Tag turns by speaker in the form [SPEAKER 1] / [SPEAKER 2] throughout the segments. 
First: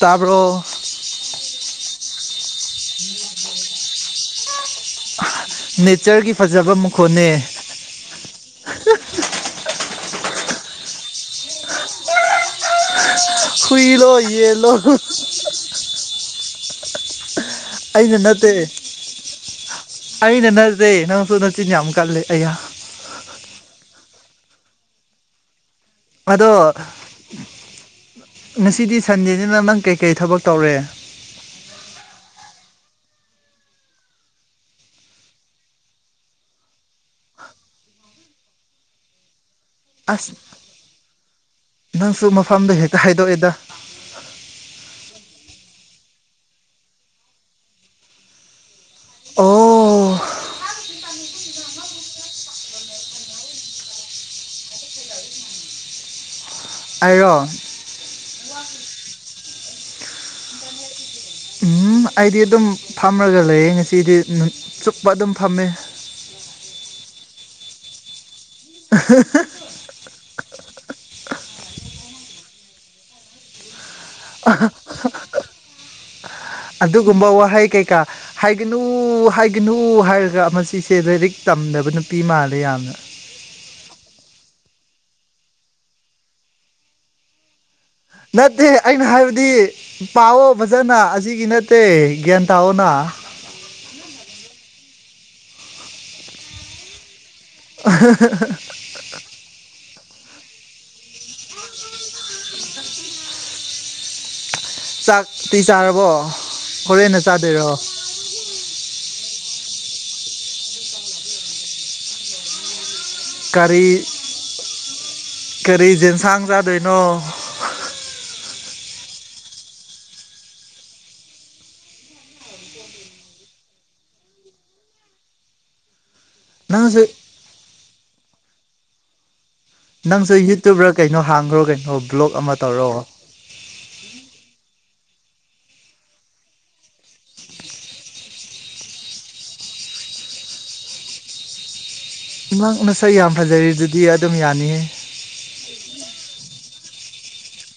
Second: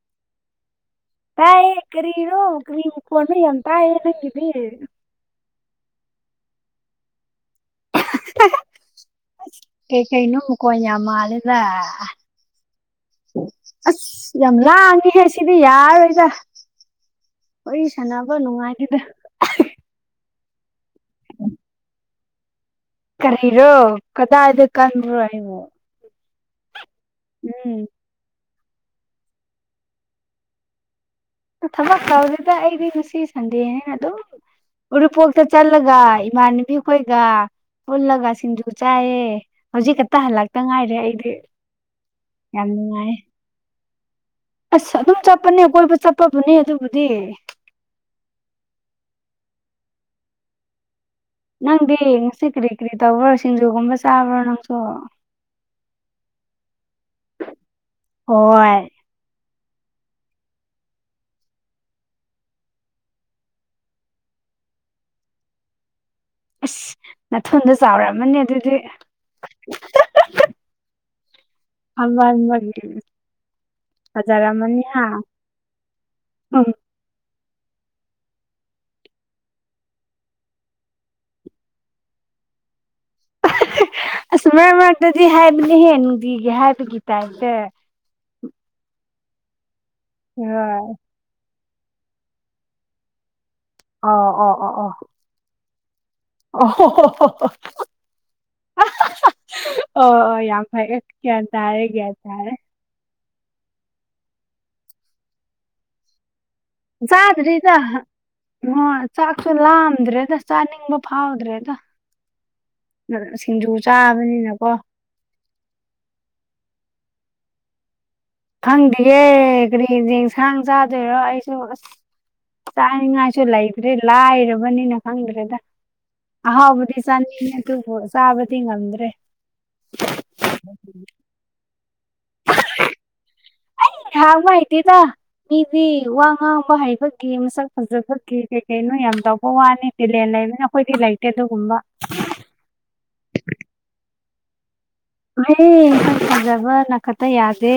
[SPEAKER 1] ꯇꯥꯕ꯭ꯔꯣ
[SPEAKER 2] ꯇꯥꯏꯌꯦ ꯀꯔꯤꯔꯣ ꯀꯔꯤ ꯃꯈꯣꯟꯅꯣ ꯌꯥꯝ ꯇꯥꯏꯌꯦ ꯅꯪꯒꯤꯗꯤ
[SPEAKER 1] ꯅꯦꯆꯔꯒꯤ ꯐꯖꯕ ꯃꯈꯣꯟꯅꯦ
[SPEAKER 2] ꯀꯩꯀꯩꯅꯣ ꯃꯈꯣꯟ ꯌꯥꯝ ꯃꯥꯜꯂꯦꯗ
[SPEAKER 1] ꯍꯨꯏꯂꯣ
[SPEAKER 2] ꯑꯁ ꯌꯥꯝ
[SPEAKER 1] ꯌꯦꯜꯂꯣ
[SPEAKER 2] ꯂꯥꯡꯉꯦꯍꯦ ꯁꯤꯗꯤ ꯌꯥꯔꯔꯣꯏꯗ ꯋꯥꯔꯤ
[SPEAKER 1] ꯑꯩꯅ
[SPEAKER 2] ꯁꯥꯟꯅꯕ
[SPEAKER 1] ꯅꯠꯇꯦ
[SPEAKER 2] ꯅꯨꯡꯉꯥꯏꯇꯦꯗ
[SPEAKER 1] ꯑꯩꯅ ꯅꯠꯇꯦ ꯅꯪꯁꯨ ꯅꯆꯤꯟ ꯌꯥꯝ ꯀꯜꯂꯦ ꯑꯩꯌꯥ
[SPEAKER 2] ꯀꯔꯤꯔꯣ ꯀꯗꯥꯏꯗ ꯀꯟꯕ꯭ꯔꯣ ꯑꯩꯕꯨ
[SPEAKER 1] ꯑꯗꯣ
[SPEAKER 2] ꯎꯝ
[SPEAKER 1] ꯉꯁꯤꯗꯤ ꯁꯟꯗꯦꯅꯤꯅ ꯅꯪ ꯀꯩꯀꯩ ꯊꯕꯛ ꯇꯧꯔꯦ
[SPEAKER 2] ꯊꯕꯛ ꯇꯧꯗꯦꯗꯥ ꯑꯩꯗꯤ ꯉꯁꯤ ꯁꯟꯗꯦꯅꯤꯅ ꯑꯗꯨꯝ ꯎꯔꯤꯄꯣꯛꯇ ꯆꯠꯂꯒ ꯏꯃꯥꯟꯅꯕꯤꯈꯣꯏꯒ ꯄꯨꯜꯂꯒ ꯁꯤꯡꯖꯨ ꯆꯥꯏꯌꯦ ꯍꯧꯖꯤꯛ ꯈꯛꯇ
[SPEAKER 1] ꯑꯁ
[SPEAKER 2] ꯍꯜꯂꯛꯇ ꯉꯥꯏꯔꯤ ꯑꯩꯗꯤ
[SPEAKER 1] ꯅꯪꯁꯨ
[SPEAKER 2] ꯌꯥꯝ
[SPEAKER 1] ꯃꯐꯝꯗꯣ ꯍꯦꯛꯇ
[SPEAKER 2] ꯅꯨꯡꯉꯥꯏꯌꯦ
[SPEAKER 1] ꯍꯥꯏꯗꯣꯛꯑꯦꯗ
[SPEAKER 2] ꯑꯁ ꯑꯗꯨꯝ ꯆꯠꯄꯅꯦ ꯀꯣꯏꯕ ꯆꯠꯄꯕꯨꯅꯦ ꯑꯗꯨꯕꯨꯗꯤ
[SPEAKER 1] ꯑꯣ
[SPEAKER 2] ꯅꯪꯗꯤ ꯉꯁꯤ ꯀꯔꯤ ꯀꯔꯤ ꯇꯧꯕ꯭ꯔꯣ ꯁꯤꯡꯖꯨꯒꯨꯝꯕ ꯆꯥꯕ꯭ꯔꯣ ꯅꯪꯁꯨ [inaudible]
[SPEAKER 1] ꯑꯩꯔꯣ
[SPEAKER 2] ꯍꯣꯏ
[SPEAKER 1] ꯎꯝ ꯑꯩꯗꯤ ꯑꯗꯨꯝ ꯐꯝꯔꯒ ꯂꯩꯌꯦ ꯉꯁꯤꯗꯤ ꯆꯨꯞꯄ ꯑꯗꯨꯝ ꯐꯝꯃꯦ
[SPEAKER 2] ꯑꯁ ꯅꯥꯊꯨꯟꯗꯣ ꯆꯥꯎꯃꯝꯃꯥꯅꯤ ꯑꯗꯨꯗꯤ ꯑꯃ [unintelligible] ꯐꯖꯔꯝꯃꯅꯤ ꯍꯥ
[SPEAKER 1] ꯑꯗꯨꯒꯨꯝꯕ ꯋꯥꯍꯩ ꯀꯩꯀꯥ ꯍꯥꯏꯒꯅꯨ ꯍꯥꯏꯒꯅꯨ ꯍꯥꯏꯔꯒ ꯃꯁꯤꯁꯦ ꯂꯥꯏꯔꯤꯛ ꯇꯝꯗꯕ ꯅꯨꯄꯤ ꯃꯥꯜꯂꯦ ꯌꯥꯝꯅ
[SPEAKER 2] ꯑꯁ ꯃꯔꯛ ꯃꯔꯛꯇꯗꯤ ꯍꯥꯏꯕꯅꯦꯍꯦ ꯅꯨꯡꯇꯤꯒꯤ ꯍꯥꯏꯕꯒꯤ ꯇꯥꯏꯞꯇ
[SPEAKER 1] ꯅꯠꯇꯦ ꯑꯩꯅ ꯍꯥꯏꯕꯗꯤ ꯄꯥꯑꯣ
[SPEAKER 2] ꯍꯣꯏ
[SPEAKER 1] ꯐꯖꯅ ꯑꯁꯤꯒꯤ ꯅꯠ ꯇꯦ ꯒꯟꯇꯥꯎꯑꯣꯅ
[SPEAKER 2] ꯑꯣ ꯑꯣ ꯑꯣ ꯑꯣ ꯑꯣ
[SPEAKER 1] [unintelligible]
[SPEAKER 2] ꯑꯣ ꯑꯣ ꯌꯥꯝ ꯐꯩꯌꯦ ꯒ꯭ꯌꯥꯟ ꯇꯥꯔꯦ ꯒ꯭ꯌꯥꯟ ꯇꯥꯔꯦ
[SPEAKER 1] ꯆꯥꯛꯇꯤ ꯆꯥꯔꯕꯣ ꯍꯣꯔꯦꯟꯅ ꯆꯥꯗꯣꯏꯔꯣ
[SPEAKER 2] ꯆꯥꯗ꯭ꯔꯤꯗ [unintelligible] ꯆꯥꯛꯁꯨ ꯂꯥꯝꯗ꯭ꯔꯦꯗ ꯆꯥꯅꯤꯡꯕ ꯐꯥꯎꯗ꯭ꯔꯦꯗ ꯁꯤꯡꯖꯨ
[SPEAKER 1] ꯀꯔꯤ
[SPEAKER 2] ꯆꯥꯕꯅꯤꯅꯀꯣ
[SPEAKER 1] ꯀꯔꯤ ꯖꯦꯟꯁꯥꯡ ꯆꯥꯗꯣꯏꯅꯣ
[SPEAKER 2] ꯈꯪꯗ꯭ꯤꯌꯦ ꯀꯔꯤ ꯌꯦꯟꯁꯥꯡ ꯆꯥꯗꯣꯏꯔꯣ ꯑꯩꯁꯨ ꯑꯁ ꯆꯥꯅꯤꯡꯉꯥꯏꯁꯨ ꯂꯩꯇ꯭ꯔꯦ ꯂꯥꯏꯔꯕꯅꯤꯅ ꯈꯪꯗ꯭ꯔꯦꯗ
[SPEAKER 1] ꯅꯪꯁꯨ
[SPEAKER 2] ꯑꯍꯥꯎꯕꯗꯤ ꯆꯥꯅꯤꯡꯉꯦ ꯑꯗꯨꯕꯨ ꯆꯕꯗꯤ ꯉꯝꯗ꯭ꯔꯦ
[SPEAKER 1] ꯅꯪꯁꯨ ꯌꯨꯇꯨꯕꯔ ꯀꯩꯅꯣ ꯍꯥꯡꯒꯔꯣ ꯀꯩꯅꯣ ꯕ꯭ꯂꯣꯛ ꯑꯃ ꯇꯧꯔꯣ
[SPEAKER 2] ꯑꯩ ꯉꯥꯡꯕ ꯍꯩꯇꯦꯗ ꯃꯤꯗꯤ ꯋꯥ ꯉꯥꯡꯕ ꯍꯩꯕꯒꯤ ꯃꯁꯛ ꯐꯖꯕꯒꯤ ꯀꯩ ꯀꯩꯅꯣ ꯌꯥꯝ ꯇꯧꯕ ꯋꯥꯅꯦ ꯇꯤꯂꯦꯟ ꯂꯩꯕꯅꯤꯅ ꯑꯩꯈꯣꯏꯗꯤ ꯂꯩꯇꯦ ꯑꯗꯨꯒꯨꯝꯕ
[SPEAKER 1] ꯅꯪ ꯅꯁꯛ ꯌꯥꯝ ꯐꯖꯔꯤꯗꯨꯗꯤ ꯑꯗꯨꯝ ꯌꯥꯅꯤꯌꯦ
[SPEAKER 2] [unintelligible] ꯁꯛꯐꯖꯕꯅ ꯈꯥꯇ ꯌꯥꯗꯦ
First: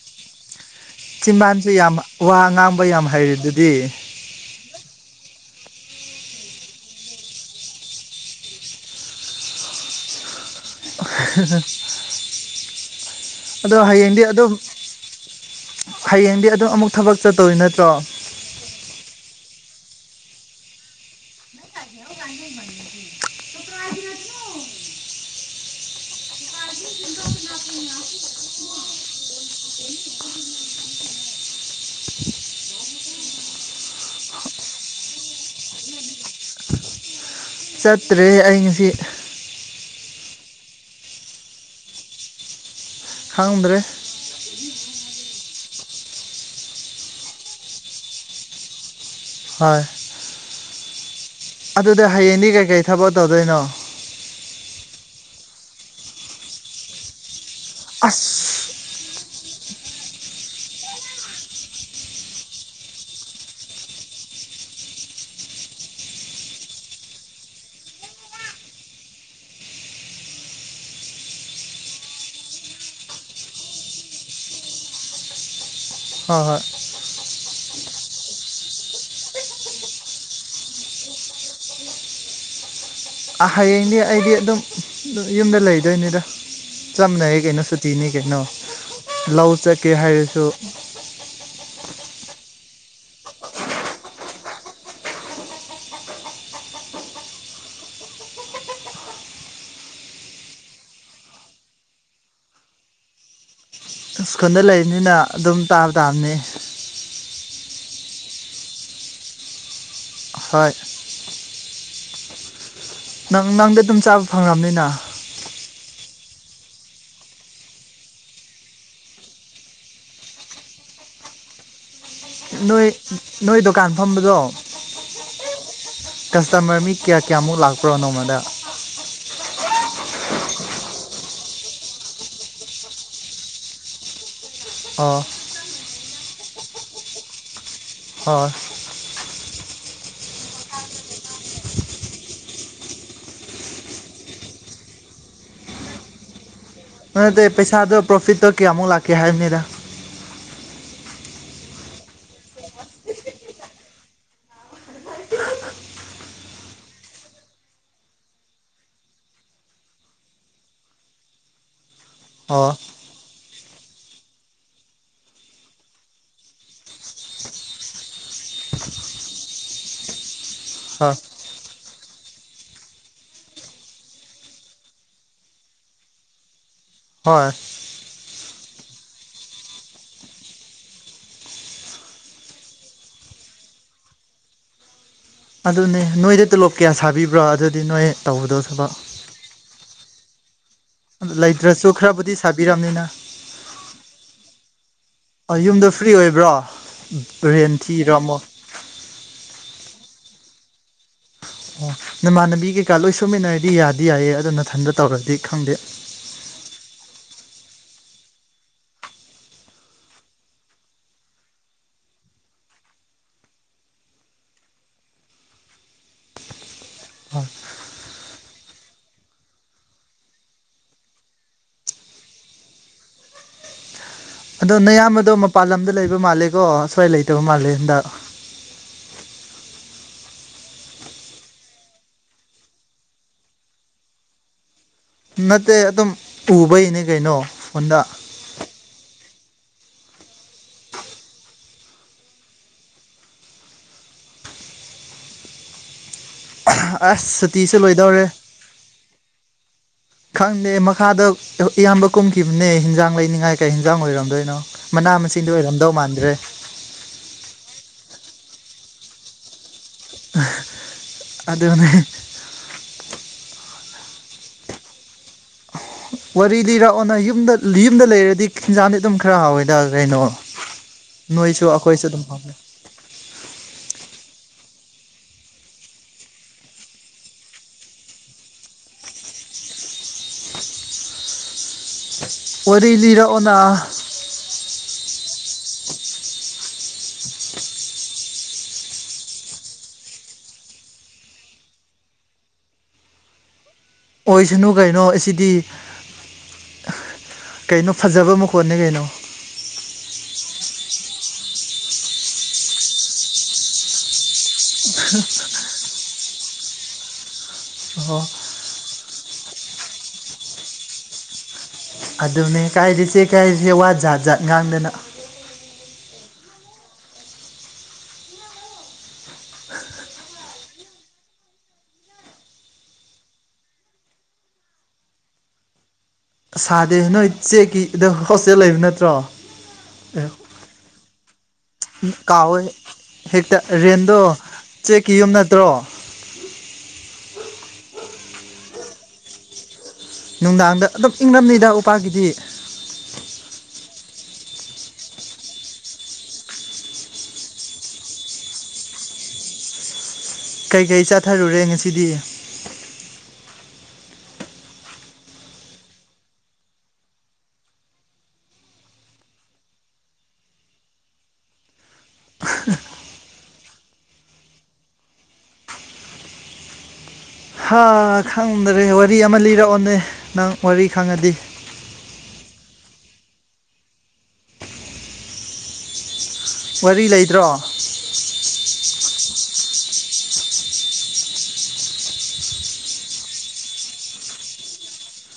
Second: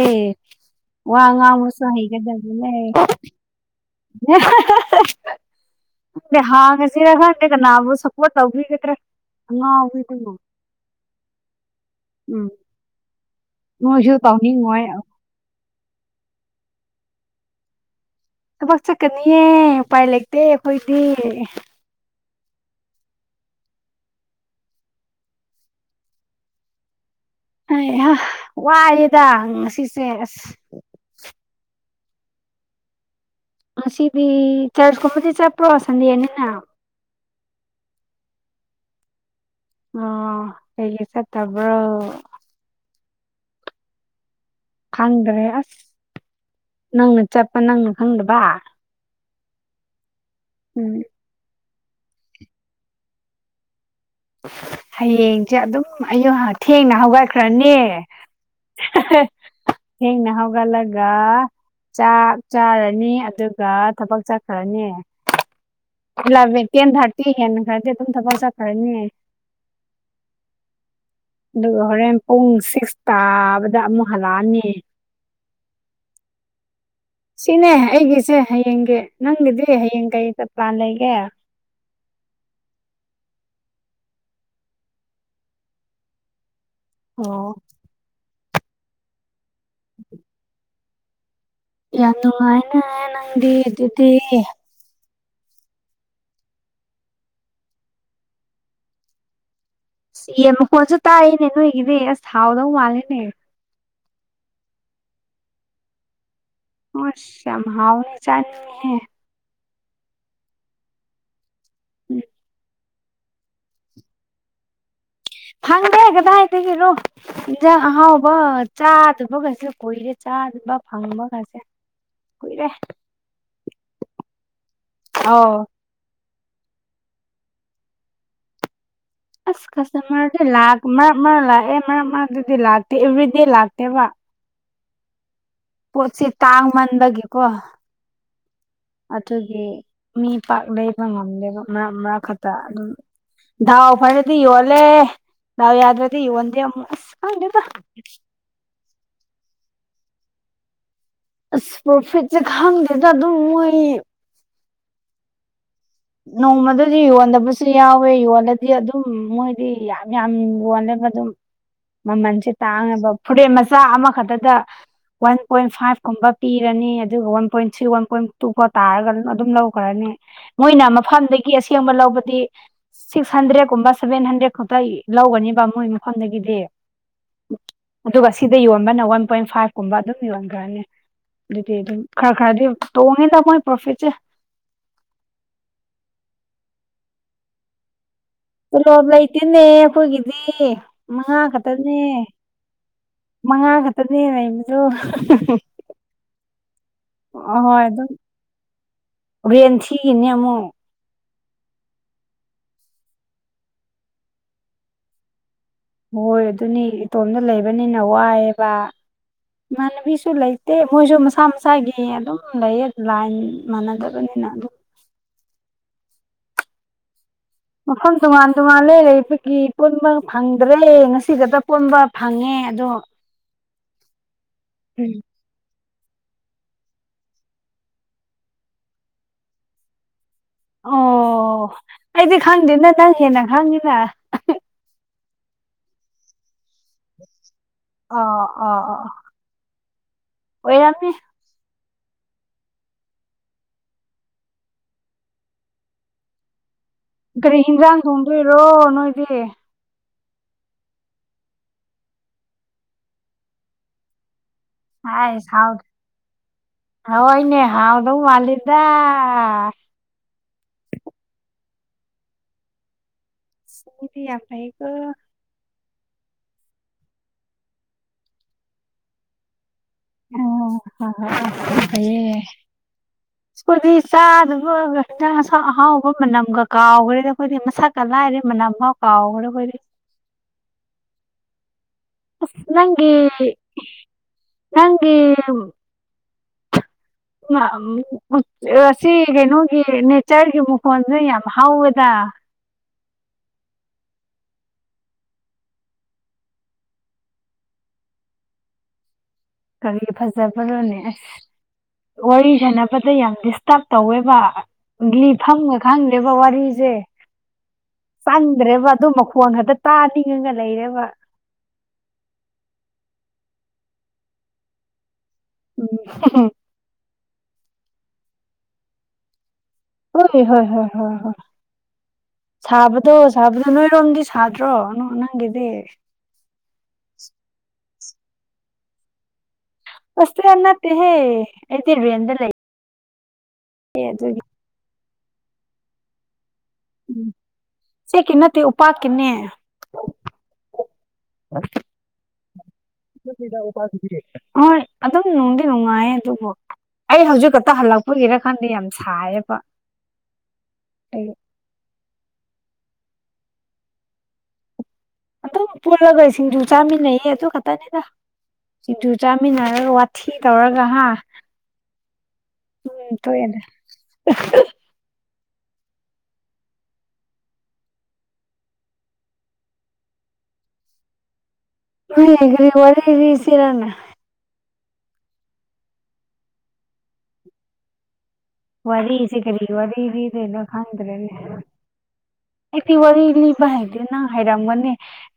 [SPEAKER 2] ꯋꯥ
[SPEAKER 1] ꯆꯤꯝꯕꯥꯟꯁꯨ
[SPEAKER 2] ꯉꯥꯡꯕꯁꯨ
[SPEAKER 1] ꯌꯥꯝ ꯋꯥ
[SPEAKER 2] ꯍꯩꯒꯗꯕꯅꯦ
[SPEAKER 1] ꯉꯥꯡꯕ ꯌꯥꯝ ꯍꯩꯔꯤꯗꯨꯗꯤ
[SPEAKER 2] [unintelligible] ꯍꯥꯡꯉꯥꯁꯤꯔ ꯈꯪꯗꯦ ꯀꯅꯥꯕꯨ ꯁꯞꯄꯣꯔ ꯇꯧꯕꯤꯒꯗꯔ ꯉꯥꯎꯕꯤꯒꯨꯝꯅ
[SPEAKER 1] [unintelligible]
[SPEAKER 2] ꯎꯝ
[SPEAKER 1] ꯑꯗꯣ
[SPEAKER 2] ꯃꯣꯏꯁꯨ
[SPEAKER 1] ꯍꯌꯦꯡꯗꯤ ꯑꯗꯨꯝ
[SPEAKER 2] ꯇꯧꯅꯤꯡꯉꯣꯏ
[SPEAKER 1] ꯍꯌꯦꯡꯗꯤ ꯑꯗꯨ ꯑꯃꯨꯛ ꯊꯕꯛ ꯆꯠꯇꯣꯔꯤ ꯅꯠꯇ꯭ꯔꯣ
[SPEAKER 2] ꯊꯕꯛ ꯆꯠꯀꯅꯤꯌꯦ ꯎꯄꯥꯏ ꯂꯩꯇꯦ ꯑꯩꯈꯣꯏꯗꯤ
[SPEAKER 1] [unintelligible]
[SPEAKER 2] ꯍꯩ ꯍꯥ ꯋꯥꯑꯦꯗ ꯉꯁꯤꯁꯦ ꯑꯁ ꯉꯁꯤꯗꯤ ꯆꯔꯖ ꯀꯨꯝꯕꯗꯤ ꯆꯠꯄ꯭ꯔꯣ ꯁꯟꯗꯦꯅꯤꯅ
[SPEAKER 1] ꯆꯠꯇ꯭ꯔꯦ ꯑꯩ ꯉꯁꯤ
[SPEAKER 2] ꯑꯣ ꯀꯩꯒꯤ ꯆꯠꯇꯕ꯭ꯔꯣ
[SPEAKER 1] ꯈꯪꯗ꯭ꯔꯦ
[SPEAKER 2] ꯈꯪꯗ꯭ꯔꯦ ꯑꯁ ꯅꯪꯅ ꯆꯠꯄ ꯅꯪꯅ ꯈꯪꯗꯕ
[SPEAKER 1] ꯍꯣꯏ
[SPEAKER 2] ꯎꯝ
[SPEAKER 1] ꯑꯗꯨꯗꯤ ꯍꯌꯦꯡꯗꯤ ꯀꯩꯀꯩ ꯊꯕꯛ ꯇꯧꯗꯣꯏꯅꯣ
[SPEAKER 2] ꯍꯌꯦꯡꯁꯦ ꯑꯗꯨꯝ ꯑꯩ ꯑꯌꯨꯛ ꯊꯦꯡꯅ ꯍꯧꯒꯠꯈ꯭ꯔꯅꯤ
[SPEAKER 1] ꯑꯁ
[SPEAKER 2] ꯊꯦꯡꯅ ꯍꯧꯒꯠꯂꯒ ꯆꯥꯛ ꯆꯥꯔꯅꯤ ꯑꯗꯨꯒ ꯊꯕꯛ ꯆꯠꯈ꯭ꯔꯅꯤ ꯏꯂꯚꯦꯟ ꯇꯦꯟ ꯊꯥꯔꯇꯤ ꯍꯦꯟꯈ꯭ꯔꯗꯤ ꯑꯗꯨꯝ ꯊꯕꯛ ꯆꯠꯈ꯭ꯔꯅꯤ ꯑꯗꯨꯒ ꯍꯣꯔꯦꯟ ꯄꯨꯡ ꯁꯤꯛꯁ ꯇꯥꯕꯗ ꯑꯃꯨꯛ ꯍꯜꯂꯛꯑꯅꯤ
[SPEAKER 1] ꯍꯣꯏ ꯍꯣꯏ
[SPEAKER 2] ꯁꯤꯅꯦ ꯑꯩꯒꯤꯁꯦ ꯍꯌꯦꯡꯒꯤ ꯅꯪꯒꯤꯗꯤ ꯍꯌꯦꯡ ꯀꯩ ꯆꯠꯄ ꯄꯂꯥꯟ ꯂꯩꯒꯦ
[SPEAKER 1] ꯍꯌꯦꯡꯗꯤ ꯑꯩꯗꯤ ꯑꯗꯨꯝ ꯌꯨꯝꯗ ꯂꯩꯗꯣꯏꯅꯤꯗ ꯆꯞ ꯃꯥꯅꯩꯌꯦ
[SPEAKER 2] ꯑꯣ
[SPEAKER 1] ꯀꯩꯅꯣ ꯁꯨꯠ ꯇꯤꯅꯤ ꯀꯩꯅꯣ ꯂꯧ ꯆꯠꯀꯦ ꯍꯥꯏꯔꯁꯨ
[SPEAKER 2] ꯌꯥꯝ ꯅꯨꯡꯉꯥꯏꯅꯦ ꯅꯪꯗꯤ ꯑꯗꯨꯗꯤ ꯌꯦꯟ ꯃꯈꯣꯟꯁꯨ ꯇꯥꯏꯅꯦ ꯅꯣꯏꯒꯗꯤ ꯑꯁ ꯍꯥꯎꯗꯧ ꯃꯥꯜꯂꯦꯅꯦ
[SPEAKER 1] ꯏꯁ꯭ꯀꯨꯜꯗ ꯂꯩꯕꯅꯤꯅ ꯑꯗꯨꯝ ꯇꯥꯕ ꯇꯥꯕꯅꯤ
[SPEAKER 2] ꯑꯁ ꯌꯥꯝ ꯍꯥꯎꯅꯤ ꯆꯥꯅꯤꯡꯉꯦꯍꯦ
[SPEAKER 1] ꯍꯣꯏ
[SPEAKER 2] ꯎꯝ
[SPEAKER 1] ꯅꯪ ꯅꯪꯗꯤ ꯑꯗꯨꯝ ꯆꯥꯕ ꯐꯪꯂꯝꯅꯤꯅ
[SPEAKER 2] ꯐꯪꯗꯦ ꯀꯗꯥꯏꯗꯒꯤꯔꯣ ꯌꯦꯟꯖꯥꯡ ꯑꯍꯥꯎꯕ ꯆꯥꯗꯕꯒꯁꯦ ꯀꯨꯏꯔꯦ ꯆꯥꯗꯕ ꯐꯪꯕꯒꯁꯦ ꯀꯨꯏꯔꯦ
[SPEAKER 1] ꯅꯣꯏ ꯅꯣꯏ ꯗꯨꯀꯥꯟ ꯐꯝꯕꯗꯣ
[SPEAKER 2] ꯑꯥꯎ
[SPEAKER 1] ꯀꯁꯇꯃꯔ ꯃꯤ ꯀꯌꯥ ꯀꯌꯥꯃꯨꯛ ꯂꯥꯛꯄ꯭ꯔꯣ ꯅꯣꯡꯃꯗ
[SPEAKER 2] ꯑꯁ ꯀꯁꯇꯃꯔꯗꯤ ꯂꯥꯛ ꯃꯔꯛ ꯃꯔꯛ ꯂꯥꯛꯑꯦ ꯃꯔꯛ ꯃꯔꯛꯇꯗꯤ ꯂꯥꯛꯇꯦ ꯑꯦꯕ꯭ꯔꯤꯗꯦ ꯂꯥꯛꯇꯦꯕ
[SPEAKER 1] ꯑꯣ
[SPEAKER 2] ꯄꯣꯠꯁꯤ ꯇꯥꯡꯃꯟꯕꯒꯤꯀꯣ
[SPEAKER 1] ꯍꯣꯏ
[SPEAKER 2] ꯑꯗꯨꯒꯤ ꯃꯤ ꯄꯥꯛ ꯂꯩꯕ ꯉꯝꯗꯦꯕ ꯃꯔꯛ ꯃꯔꯛ ꯈꯛꯇ ꯑꯗꯨꯝ ꯗꯥꯎ ꯐ꯭ꯔꯗꯤ ꯌꯣꯜꯂꯦ ꯂꯦ ꯗꯥꯎ ꯌꯥꯗ꯭ꯔꯗꯤ ꯌꯣꯟꯗꯦ ꯑꯃꯐꯧ
[SPEAKER 1] ꯅꯠꯇꯦ ꯄꯩꯁꯥꯗꯣ ꯄ꯭ꯔꯣꯐꯤꯠꯇꯣ ꯀꯌꯥꯃꯨꯛ ꯂꯥꯛꯀꯦ ꯍꯥꯏꯕꯅꯤꯗ
[SPEAKER 2] ꯑꯁ ꯄ꯭ꯔꯣꯐꯤꯠꯁꯦ ꯈꯪꯗꯦꯗ ꯑꯗꯨꯝ ꯃꯣꯏ ꯅꯣꯡꯃꯗꯗꯤ ꯌꯣꯟꯗꯕꯁꯨ ꯌꯥꯎꯋꯦ ꯌꯣꯜꯂꯗꯤ ꯑꯗꯨꯝ ꯃꯣꯏꯗꯤ ꯌꯥꯝ ꯌꯥꯝ ꯌꯣꯜꯂꯦꯕ ꯑꯗꯨꯝ ꯃꯃꯜꯁꯦ
[SPEAKER 1] ꯑꯣ
[SPEAKER 2] ꯇꯥꯡꯉꯦꯕ ꯐꯨꯔꯤꯠ ꯃꯆꯥ ꯑꯃꯈꯛꯇꯗ ꯋꯥꯟ ꯄꯣꯏꯟ ꯐꯥꯏꯚ ꯀꯨꯝꯕ ꯄꯤꯔꯅꯤ ꯑꯗꯨꯒ one point three one point two ꯐꯥꯎ ꯇꯥꯔꯒ ꯑꯗꯨ ꯑꯗꯨꯝ ꯂꯧ ꯈꯔꯅꯤ ꯃꯣꯏꯅ
[SPEAKER 1] ꯍꯣꯏ
[SPEAKER 2] ꯃꯐꯝꯗꯒꯤ ꯑꯁꯦꯡꯕ ꯂꯧꯕꯗꯤ ꯁꯤꯛꯁ ꯍꯟꯗ꯭ꯔꯦꯠꯀꯨꯝꯕ ꯁꯚꯦꯟ ꯍꯟꯗ꯭ꯔꯦꯗ ꯈꯛꯇ ꯂꯧꯒꯅꯦꯕ ꯃꯣꯏ ꯃꯐꯝꯗꯒꯤꯗꯤ
[SPEAKER 1] ꯍꯣꯏ
[SPEAKER 2] ꯑꯗꯨꯒ ꯁꯤꯗ ꯌꯣꯟꯕꯅ ꯋꯥꯟ ꯄꯣꯏꯟ ꯐꯥꯏꯚ ꯀꯨꯝꯕ ꯑꯗꯨꯝ ꯌꯣꯟꯈ꯭ꯔꯅꯤ ꯑꯗꯨꯗꯤ ꯑꯗꯨꯝ ꯈꯔ ꯈꯔꯗꯤ ꯇꯣꯡꯉꯤꯗ ꯃꯣꯏ ꯄ꯭ꯔꯣꯐꯤꯠꯁꯦ
[SPEAKER 1] ꯑꯗꯨꯅꯦ ꯅꯣꯏꯗ ꯇꯣꯂꯣꯞ ꯀꯌꯥ ꯁꯥꯕꯤꯕ꯭ꯔꯣ ꯑꯗꯨꯗꯤ ꯅꯣꯏ ꯇꯧꯕꯗꯣ ꯊꯕꯛ
[SPEAKER 2] ꯇꯣꯂꯣꯞ ꯂꯩꯇꯦꯅꯦ ꯑꯩꯈꯣꯏꯒꯤꯗꯤ
[SPEAKER 1] ꯑꯗꯨ
[SPEAKER 2] ꯃꯉꯥ
[SPEAKER 1] ꯂꯩꯇ꯭ꯔꯁꯨ
[SPEAKER 2] ꯈꯛꯇꯅꯦ
[SPEAKER 1] ꯈꯔꯕꯨꯗꯤ ꯁꯥꯕꯤꯔꯝꯅꯤꯅ
[SPEAKER 2] ꯃꯉꯥ ꯈꯛꯇꯅꯦ ꯂꯩꯕꯗꯨ
[SPEAKER 1] ꯌꯨꯝꯗ ꯐ꯭ꯔꯤ ꯑꯣꯏꯕ꯭ꯔꯣ ꯔꯦꯟ
[SPEAKER 2] ꯑꯍꯣꯏ ꯑꯗꯨꯝ
[SPEAKER 1] ꯊꯤꯔꯤꯔꯣ ꯑꯃꯨꯛ
[SPEAKER 2] ꯔꯦꯟ ꯊꯤꯔꯤꯅꯦ ꯑꯃꯨꯛ
[SPEAKER 1] ꯑꯣ ꯅꯃꯥꯟꯅꯕꯤ ꯀꯩꯀꯥ ꯂꯣꯏ ꯁꯨꯃꯤꯟꯅꯔꯗꯤ ꯌꯥꯗꯤ ꯌꯥꯏꯌꯦ ꯑꯗꯨ ꯅꯊꯟꯗ ꯇꯧꯔꯗꯤ ꯈꯪꯗꯦ
[SPEAKER 2] ꯍꯣꯏ ꯑꯗꯨꯅꯤ ꯏꯇꯣꯝꯇ ꯂꯩꯕꯅꯤꯅ ꯋꯥꯏꯌꯦꯕ ꯏꯃꯥꯟꯅꯕꯤꯁꯨ ꯂꯩꯇꯦ ꯃꯣꯏꯁꯨ ꯃꯁꯥ ꯃꯁꯥꯒꯤ ꯑꯗꯨꯝ ꯂꯩꯌꯦ ꯂꯥꯏꯟ ꯃꯥꯟꯅꯗꯕꯅꯤꯅ ꯑꯗꯨꯝ ꯃꯐꯝ ꯇꯣꯉꯥꯟ ꯇꯣꯉꯥꯟꯂꯦ ꯑꯩꯈꯣꯏꯒꯤ ꯄꯨꯟꯕ ꯐꯪꯗ꯭ꯔꯦ ꯉꯁꯤꯒꯗ ꯄꯨꯟꯕ ꯐꯪꯉꯦ ꯑꯗꯣ [inaudible]
[SPEAKER 1] ꯑꯗꯣ
[SPEAKER 2] ꯎꯝ
[SPEAKER 1] ꯅꯌꯥꯝꯕꯗꯣ ꯃꯄꯥꯟ ꯂꯝꯗ ꯂꯩꯕ ꯃꯥꯜꯂꯦꯀꯣ ꯁ꯭ꯋꯥꯏ ꯂꯩꯇꯕ ꯃꯥꯜꯂꯦ ꯍꯟꯗꯛ
[SPEAKER 2] ꯑꯣ ꯑꯩꯗꯤ ꯈꯪꯗꯦꯅꯦ ꯅꯪ ꯍꯦꯟꯅ ꯈꯪꯉꯤꯅ
[SPEAKER 1] ꯅꯠꯇꯦ ꯑꯗꯨꯝ ꯎꯕꯩꯅꯤ ꯀꯩꯅꯣ ꯐꯣꯟꯗ
[SPEAKER 2] ꯑꯥ ꯑꯥ ꯑꯥ ꯑꯣꯏꯔꯝꯅꯤ
[SPEAKER 1] [unintelligible]
[SPEAKER 2] ꯀꯔꯤ
[SPEAKER 1] ꯁꯨꯇꯤꯁꯨ
[SPEAKER 2] ꯍꯤꯟꯖꯥꯡ
[SPEAKER 1] ꯂꯣꯏꯗꯧꯔꯦ
[SPEAKER 2] ꯊꯣꯡꯗꯣꯏꯔꯣ ꯅꯣꯏꯗꯤ
[SPEAKER 1] ꯈꯪꯗꯦ ꯃꯈꯥꯗ ꯏꯌꯥꯝꯕ ꯀꯨꯝꯈꯤꯕꯅꯦ ꯍꯤꯟꯖꯥꯡ ꯂꯩꯅꯤꯡꯉꯥꯏ ꯀꯩ ꯍꯤꯟꯖꯥꯡ ꯑꯣꯏꯔꯝꯗꯣꯏꯅꯣ ꯃꯅꯥ
[SPEAKER 2] ꯍꯥꯏꯁ
[SPEAKER 1] ꯃꯁꯤꯡꯗꯤ
[SPEAKER 2] ꯍꯥꯎ
[SPEAKER 1] ꯑꯣꯏꯔꯝꯗꯧ ꯃꯥꯟꯗ꯭ꯔꯦ
[SPEAKER 2] ꯍꯋꯥꯏꯅꯦ ꯍꯥꯎꯗꯧ ꯃꯥꯟꯂꯦꯗꯥ
[SPEAKER 1] [unintelligible] ꯑꯗꯨꯅꯦ
[SPEAKER 2] ꯑꯗꯨꯗꯤ ꯌꯥꯝ ꯐꯩꯌꯦꯀꯣ
[SPEAKER 1] ꯋꯥꯔꯤ ꯂꯤꯔꯛꯑꯣꯅ ꯌꯨꯝꯗ ꯌꯨꯝꯗ ꯂꯩꯔꯗꯤ ꯍꯤꯟꯖꯥꯡꯗꯤ ꯑꯗꯨꯝ ꯈꯔ ꯍꯥꯎꯋꯦꯗ ꯀꯩꯅꯣ
[SPEAKER 2] ꯑꯣ ꯍꯣꯏ ꯍꯣꯏ
[SPEAKER 1] ꯅꯣꯏꯁꯨ
[SPEAKER 2] ꯌꯥꯝ
[SPEAKER 1] ꯑꯩꯈꯣꯏꯁꯨ ꯑꯗꯨꯝ
[SPEAKER 2] ꯐꯩꯌꯦ
[SPEAKER 1] ꯐꯪ
[SPEAKER 2] [inaudible] ꯑꯩꯈꯣꯏꯗꯤ ꯆꯥꯗꯕ ꯍꯤꯟꯖꯥꯡꯁꯨ ꯑꯍꯥꯎꯕ ꯃꯅꯝꯒ ꯀꯥꯎꯈ꯭ꯔꯦꯗ ꯑꯩꯈꯣꯏꯗꯤ ꯃꯁꯛꯀ ꯂꯥꯏꯔꯤ ꯃꯅꯝ ꯐꯥꯎ ꯀꯥꯎꯒ꯭ꯔꯦ ꯑꯩꯈꯣꯏꯗꯤ ꯑꯁ
[SPEAKER 1] ꯋꯥꯔꯤ
[SPEAKER 2] ꯅꯪꯒꯤ
[SPEAKER 1] ꯂꯤꯔꯛꯑꯣꯅ
[SPEAKER 2] ꯅꯪꯒꯤ [unintelligible] ꯁꯤ ꯀꯩꯅꯣꯒꯤ ꯅꯦꯆꯔꯒꯤ ꯃꯈꯣꯟꯁꯦ ꯌꯥꯝ ꯍꯧꯋꯦꯗ
[SPEAKER 1] ꯑꯣꯏꯁꯅꯨ ꯀꯩꯅꯣ ꯑꯁꯤꯗꯤ ꯀꯩꯅꯣ ꯐꯖꯕ ꯃꯈꯣꯟꯅꯦ ꯀꯩꯅꯣ
[SPEAKER 2] ꯀꯔꯤꯒꯤ ꯐꯖꯕꯔꯣꯅꯦ ꯑꯁ ꯋꯥꯔꯤ ꯁꯥꯟꯅꯕꯗ ꯌꯥꯝ ꯗꯤꯁꯇꯔꯕ ꯇꯧꯋꯦꯕ ꯂꯤꯐꯝꯒ ꯈꯪꯗꯦꯕ ꯋꯥꯔꯤꯁꯦ
[SPEAKER 1] ꯑꯣ
[SPEAKER 2] ꯆꯟꯗ꯭ꯔꯦꯕ ꯑꯗꯨ ꯃꯈꯣꯟ ꯈꯛꯇ ꯇꯥꯅꯤꯡꯉꯒ ꯂꯩꯔꯦꯕ
[SPEAKER 1] ꯑꯗꯨꯅꯦ ꯀꯥꯏꯔꯤꯁꯦ ꯀꯥꯏꯔꯤꯁꯦ ꯋꯥ ꯖꯥꯠ ꯖꯥꯠ ꯉꯥꯡꯗꯅ
[SPEAKER 2] ꯎꯝ [unintelligible] ꯍꯣꯏ ꯍꯣꯏ ꯍꯣꯏ ꯍꯣꯏ ꯍꯣꯏ ꯁꯥꯕꯗꯣ ꯁꯥꯕꯗꯣ ꯅꯣꯏꯔꯣꯝꯗꯤ ꯁꯥꯗ꯭ꯔꯣ ꯅꯪꯒꯤꯗꯤ
[SPEAKER 1] ꯁꯥꯗꯦ ꯅꯣꯏ ꯆꯦꯛꯀꯤ ꯑꯗꯣ ꯍꯣꯁꯇꯦꯜ ꯂꯩꯕ ꯅꯠꯇ꯭ꯔꯣ ꯑꯦ
[SPEAKER 2] ꯍꯣꯁꯇꯦꯜ ꯅꯠꯇꯦꯍꯦ ꯑꯩꯗꯤ ꯔꯦꯟꯗ ꯂꯩ
[SPEAKER 1] ꯀꯥꯎꯋꯦ ꯍꯦꯛꯇ ꯔꯦꯟꯗꯣ ꯆꯦꯛꯀꯤ ꯌꯨꯝ ꯅꯠꯇ꯭ꯔꯣ
[SPEAKER 2] ꯆꯦꯛꯀꯤ ꯅꯠꯇꯦ ꯎꯄꯥꯛꯀꯤꯅꯦ
[SPEAKER 1] ꯅꯨꯡꯗꯥꯡꯗ ꯑꯗꯨꯝ ꯏꯪꯡꯂꯝꯅꯤꯗ ꯎꯄꯥꯛꯀꯤꯗꯤ
[SPEAKER 2] ꯏꯪꯂꯝꯅꯤꯗ ꯎꯄꯥꯛꯒꯤꯗꯤ ꯍꯣꯏ ꯑꯗꯨꯝ ꯅꯨꯡꯗꯤ ꯅꯨꯡꯉꯥꯏ ꯑꯗꯨꯕꯨ ꯑꯩ ꯍꯧꯖꯤꯛ ꯈꯛꯇ ꯍꯜꯂꯛꯄꯒꯤꯔ ꯈꯪꯗꯦ ꯌꯥꯝ ꯁꯥꯏꯌꯦꯕ
[SPEAKER 1] ꯀꯩꯀꯩ
[SPEAKER 2] ꯑꯩ
[SPEAKER 1] ꯆꯥꯠꯊꯔꯨꯔꯦ ꯉꯁꯤꯗꯤ
[SPEAKER 2] ꯑꯗꯨꯝ ꯄꯨꯜꯂꯒ ꯁꯤꯡꯖꯨ ꯆꯥꯃꯤꯟꯅꯩꯌꯦ ꯑꯗꯨ ꯈꯛꯇꯅꯤꯗ ꯁꯤꯡꯖꯨ ꯆꯥꯃꯤꯟꯅꯔꯒ ꯋꯥꯊꯤ ꯇꯧꯔꯒ ꯍꯥ ꯎꯝ ꯇꯣꯛꯑꯦꯅꯦ
[SPEAKER 1] ꯍꯥ ꯈꯪꯗ꯭ꯔꯦ ꯋꯥꯔꯤ ꯑꯃ ꯂꯤꯔꯛꯑꯣꯅꯦ ꯅꯪ ꯋꯥꯔꯤ ꯈꯪꯉꯗꯤ
[SPEAKER 2] ꯀ꯭ꯔꯤ ꯀ꯭ꯔꯤ ꯋꯥꯔꯤ ꯂꯤꯁꯤꯔꯅꯦ
[SPEAKER 1] ꯋꯥꯔꯤ ꯂꯩꯇꯔꯣ
[SPEAKER 2] ꯋꯥꯔꯤꯁꯤ ꯀꯔꯤ ꯋꯥꯔꯤ ꯂꯤꯗꯣꯏꯅꯣ ꯈꯪꯗ꯭ꯔꯦꯅꯦ ꯑꯩꯗꯤ ꯋꯥꯔꯤ ꯂꯤꯕ ꯍꯥꯏꯇꯦ ꯅꯪ ꯍꯥꯏꯔꯝꯒꯅꯤ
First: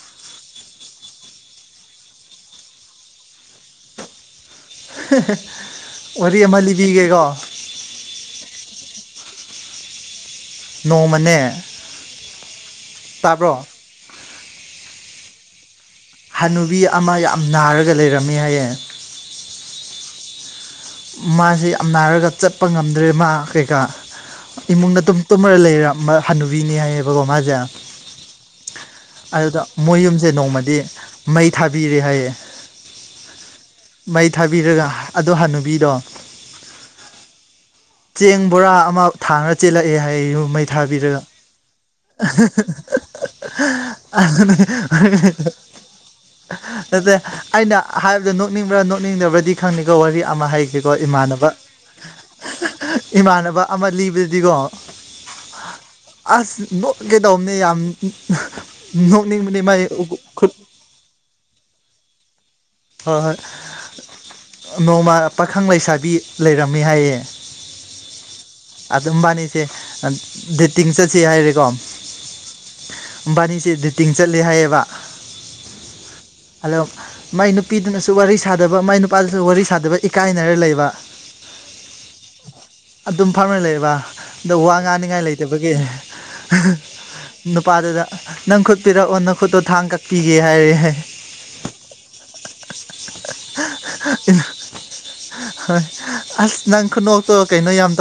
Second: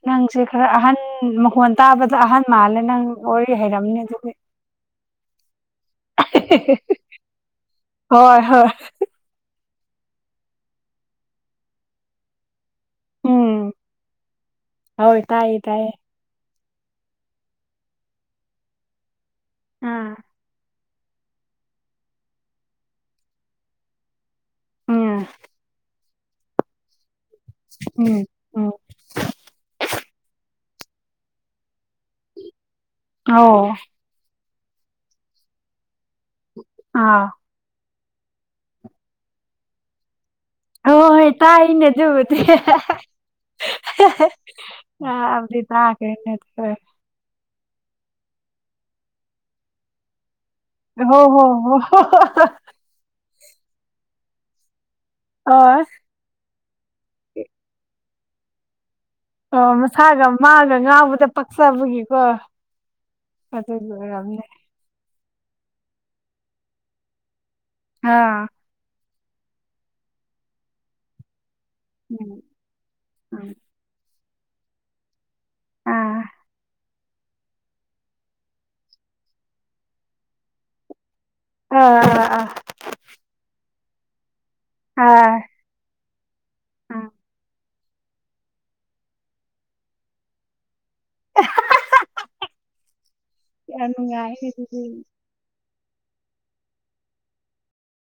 [SPEAKER 2] ꯅꯪꯁꯦ ꯈꯔ ꯑꯍꯟ ꯃꯈꯣꯟ ꯇꯥꯕꯗ ꯑꯍꯟ ꯃꯥꯜꯂꯦ ꯅꯪ ꯋꯥꯔꯤ ꯍꯩꯔꯝꯅꯤ ꯑꯗꯨꯒꯤ
[SPEAKER 1] [unintelligible] ꯋꯥꯔꯤ ꯑꯃ ꯂꯤꯕꯤꯒꯦꯀꯣ
[SPEAKER 2] ꯍꯣꯏ ꯍꯣꯏ
[SPEAKER 1] ꯅꯣꯡꯃꯅꯦ ꯇꯥꯕ꯭ꯔꯣ
[SPEAKER 2] ꯎꯝ ꯍꯣꯏ ꯇꯥꯏꯌꯦ ꯇꯥꯏꯌꯦ
[SPEAKER 1] ꯍꯅꯨꯕꯤ ꯑꯃ ꯌꯥꯝ ꯅꯥꯔꯒ ꯂꯩꯔꯝꯃꯤ ꯍꯥꯏꯌꯦ
[SPEAKER 2] ꯎꯝ
[SPEAKER 1] ꯃꯁꯦ ꯌꯥꯝ ꯅꯔꯒ ꯆꯠꯄ ꯉꯝꯗ꯭ꯔꯦ ꯃꯥ ꯀꯩꯀꯥ ꯏꯃꯨꯡꯗ ꯇꯨꯝ
[SPEAKER 2] ꯎꯝ
[SPEAKER 1] ꯇꯨꯝꯃꯔ ꯂꯩꯔꯝ ꯍꯥꯟꯅꯨꯕꯤꯅꯦ ꯍꯥꯏꯌꯦꯕꯀꯣ ꯃꯖꯦ
[SPEAKER 2] ꯎꯝ ꯎꯝ
[SPEAKER 1] ꯑꯗꯨꯗ ꯃꯣꯏ ꯌꯨꯝꯁꯦ ꯅꯣꯡꯃꯗꯤ ꯃꯩ ꯊꯕꯤꯔꯦ ꯍꯥꯏꯌꯦ
[SPEAKER 2] ꯑꯧ
[SPEAKER 1] ꯃꯩ ꯊꯕꯤꯔꯒ ꯑꯗꯨ ꯍꯟꯅꯨꯕꯤꯗꯣ
[SPEAKER 2] ꯑꯥ
[SPEAKER 1] ꯆꯦꯡ ꯕꯣꯔꯥ ꯑꯃ ꯊꯥꯡꯉ ꯆꯦꯜꯂꯛꯑꯦ ꯍꯥꯏꯋꯦ ꯌꯨꯝ ꯃꯩ
[SPEAKER 2] ꯑꯣ
[SPEAKER 1] ꯊꯥꯕꯤꯔꯒ
[SPEAKER 2] ꯍꯣꯏ ꯇꯥꯏꯅꯦ ꯑꯗꯨꯕꯨꯗꯤ [unintelligible]
[SPEAKER 1] ꯅꯠꯇꯦ ꯑꯩꯅ ꯍꯥꯏꯕꯗ ꯅꯣꯛꯅꯤꯡꯕ꯭ꯔꯥ ꯅꯣꯛꯅꯤꯡꯗꯕ꯭ꯔꯗꯤ ꯈꯪꯗꯦꯀꯣ ꯋꯥꯔꯤ ꯑꯃ ꯍꯥꯒꯦꯀꯣ ꯏꯃꯥꯟꯅꯕ
[SPEAKER 2] ꯑꯣ [unintelligible]
[SPEAKER 1] ꯏꯃꯥꯟꯅꯕ ꯑꯃ ꯂꯤꯕꯗꯗꯤꯀꯣ
[SPEAKER 2] ꯑꯣꯏ
[SPEAKER 1] ꯑꯁ ꯅꯣꯛꯀꯦ ꯇꯧꯕꯅꯤ ꯌꯥꯝ ꯅꯣꯛꯅꯤꯡꯕꯅꯦ ꯃꯥꯏ ꯈꯨꯠ
[SPEAKER 2] ꯈꯔ ꯉꯥꯡꯕꯗ ꯄꯛꯆꯕꯒꯤꯀꯣ
[SPEAKER 1] ꯍꯣꯏ ꯍꯣꯏ
[SPEAKER 2] ꯑꯗꯨꯒꯤ ꯑꯣꯏꯔꯝꯅꯤ
[SPEAKER 1] ꯅꯣꯡꯃ ꯄꯈꯪ ꯂꯩꯁꯥꯕꯤ ꯂꯩꯔꯝꯃꯦ ꯍꯥꯏꯌꯦ
[SPEAKER 2] ꯑꯥ
[SPEAKER 1] ꯑꯗꯨꯝ ꯃꯕꯥꯅꯤꯁꯦ ꯗꯦꯇꯤꯡ ꯆꯠꯁꯦ ꯍꯥꯏꯔꯦꯀꯣ
[SPEAKER 2] ꯎꯝ ꯎꯝ
[SPEAKER 1] ꯃꯕꯥꯅꯤꯁꯦ ꯗꯦꯇꯤꯡ ꯆꯠꯂꯦ ꯍꯥꯏꯌꯦꯕ
[SPEAKER 2] ꯑꯥ
[SPEAKER 1] ꯑꯗ ꯃꯥꯏ ꯅꯨꯄꯤꯗꯨꯅꯁꯨ ꯋꯥꯔꯤ ꯁꯥꯗꯕ ꯃꯥꯏ ꯅꯨꯄꯥꯗꯨꯅꯁꯨ ꯋꯥꯔꯤ ꯁꯥꯗꯕ ꯏꯀꯥꯏꯅꯔ ꯂꯩꯕ
[SPEAKER 2] ꯑꯥ ꯑꯥ ꯑꯥ
[SPEAKER 1] ꯑꯗꯨꯝ ꯐꯝꯔꯥ ꯂꯩꯕ ꯑꯗꯣ ꯋꯥ
[SPEAKER 2] ꯍꯥꯏ
[SPEAKER 1] ꯉꯥꯡꯅꯤꯉꯥꯏ ꯂꯩꯇꯕꯒꯤ
[SPEAKER 2] ꯑꯥ
[SPEAKER 1] ꯅꯨꯄꯥꯗꯨꯗ ꯅꯪ ꯈꯨꯠꯄꯤꯔꯛꯑꯣ ꯅꯪ ꯈꯨꯠꯇꯣ ꯊꯥꯡ ꯀꯛꯄꯤꯒꯦ ꯍꯥꯏꯔꯦ ꯍꯥꯏ
[SPEAKER 2] ꯌꯥꯝ ꯅꯨꯡꯉꯥꯏ ꯑꯗꯨꯗꯤ
[SPEAKER 1] ꯍꯣꯏ ꯑꯁ ꯅꯪ ꯈꯨꯅꯣꯛꯇꯣ ꯀꯩꯅꯣ ꯌꯥꯝ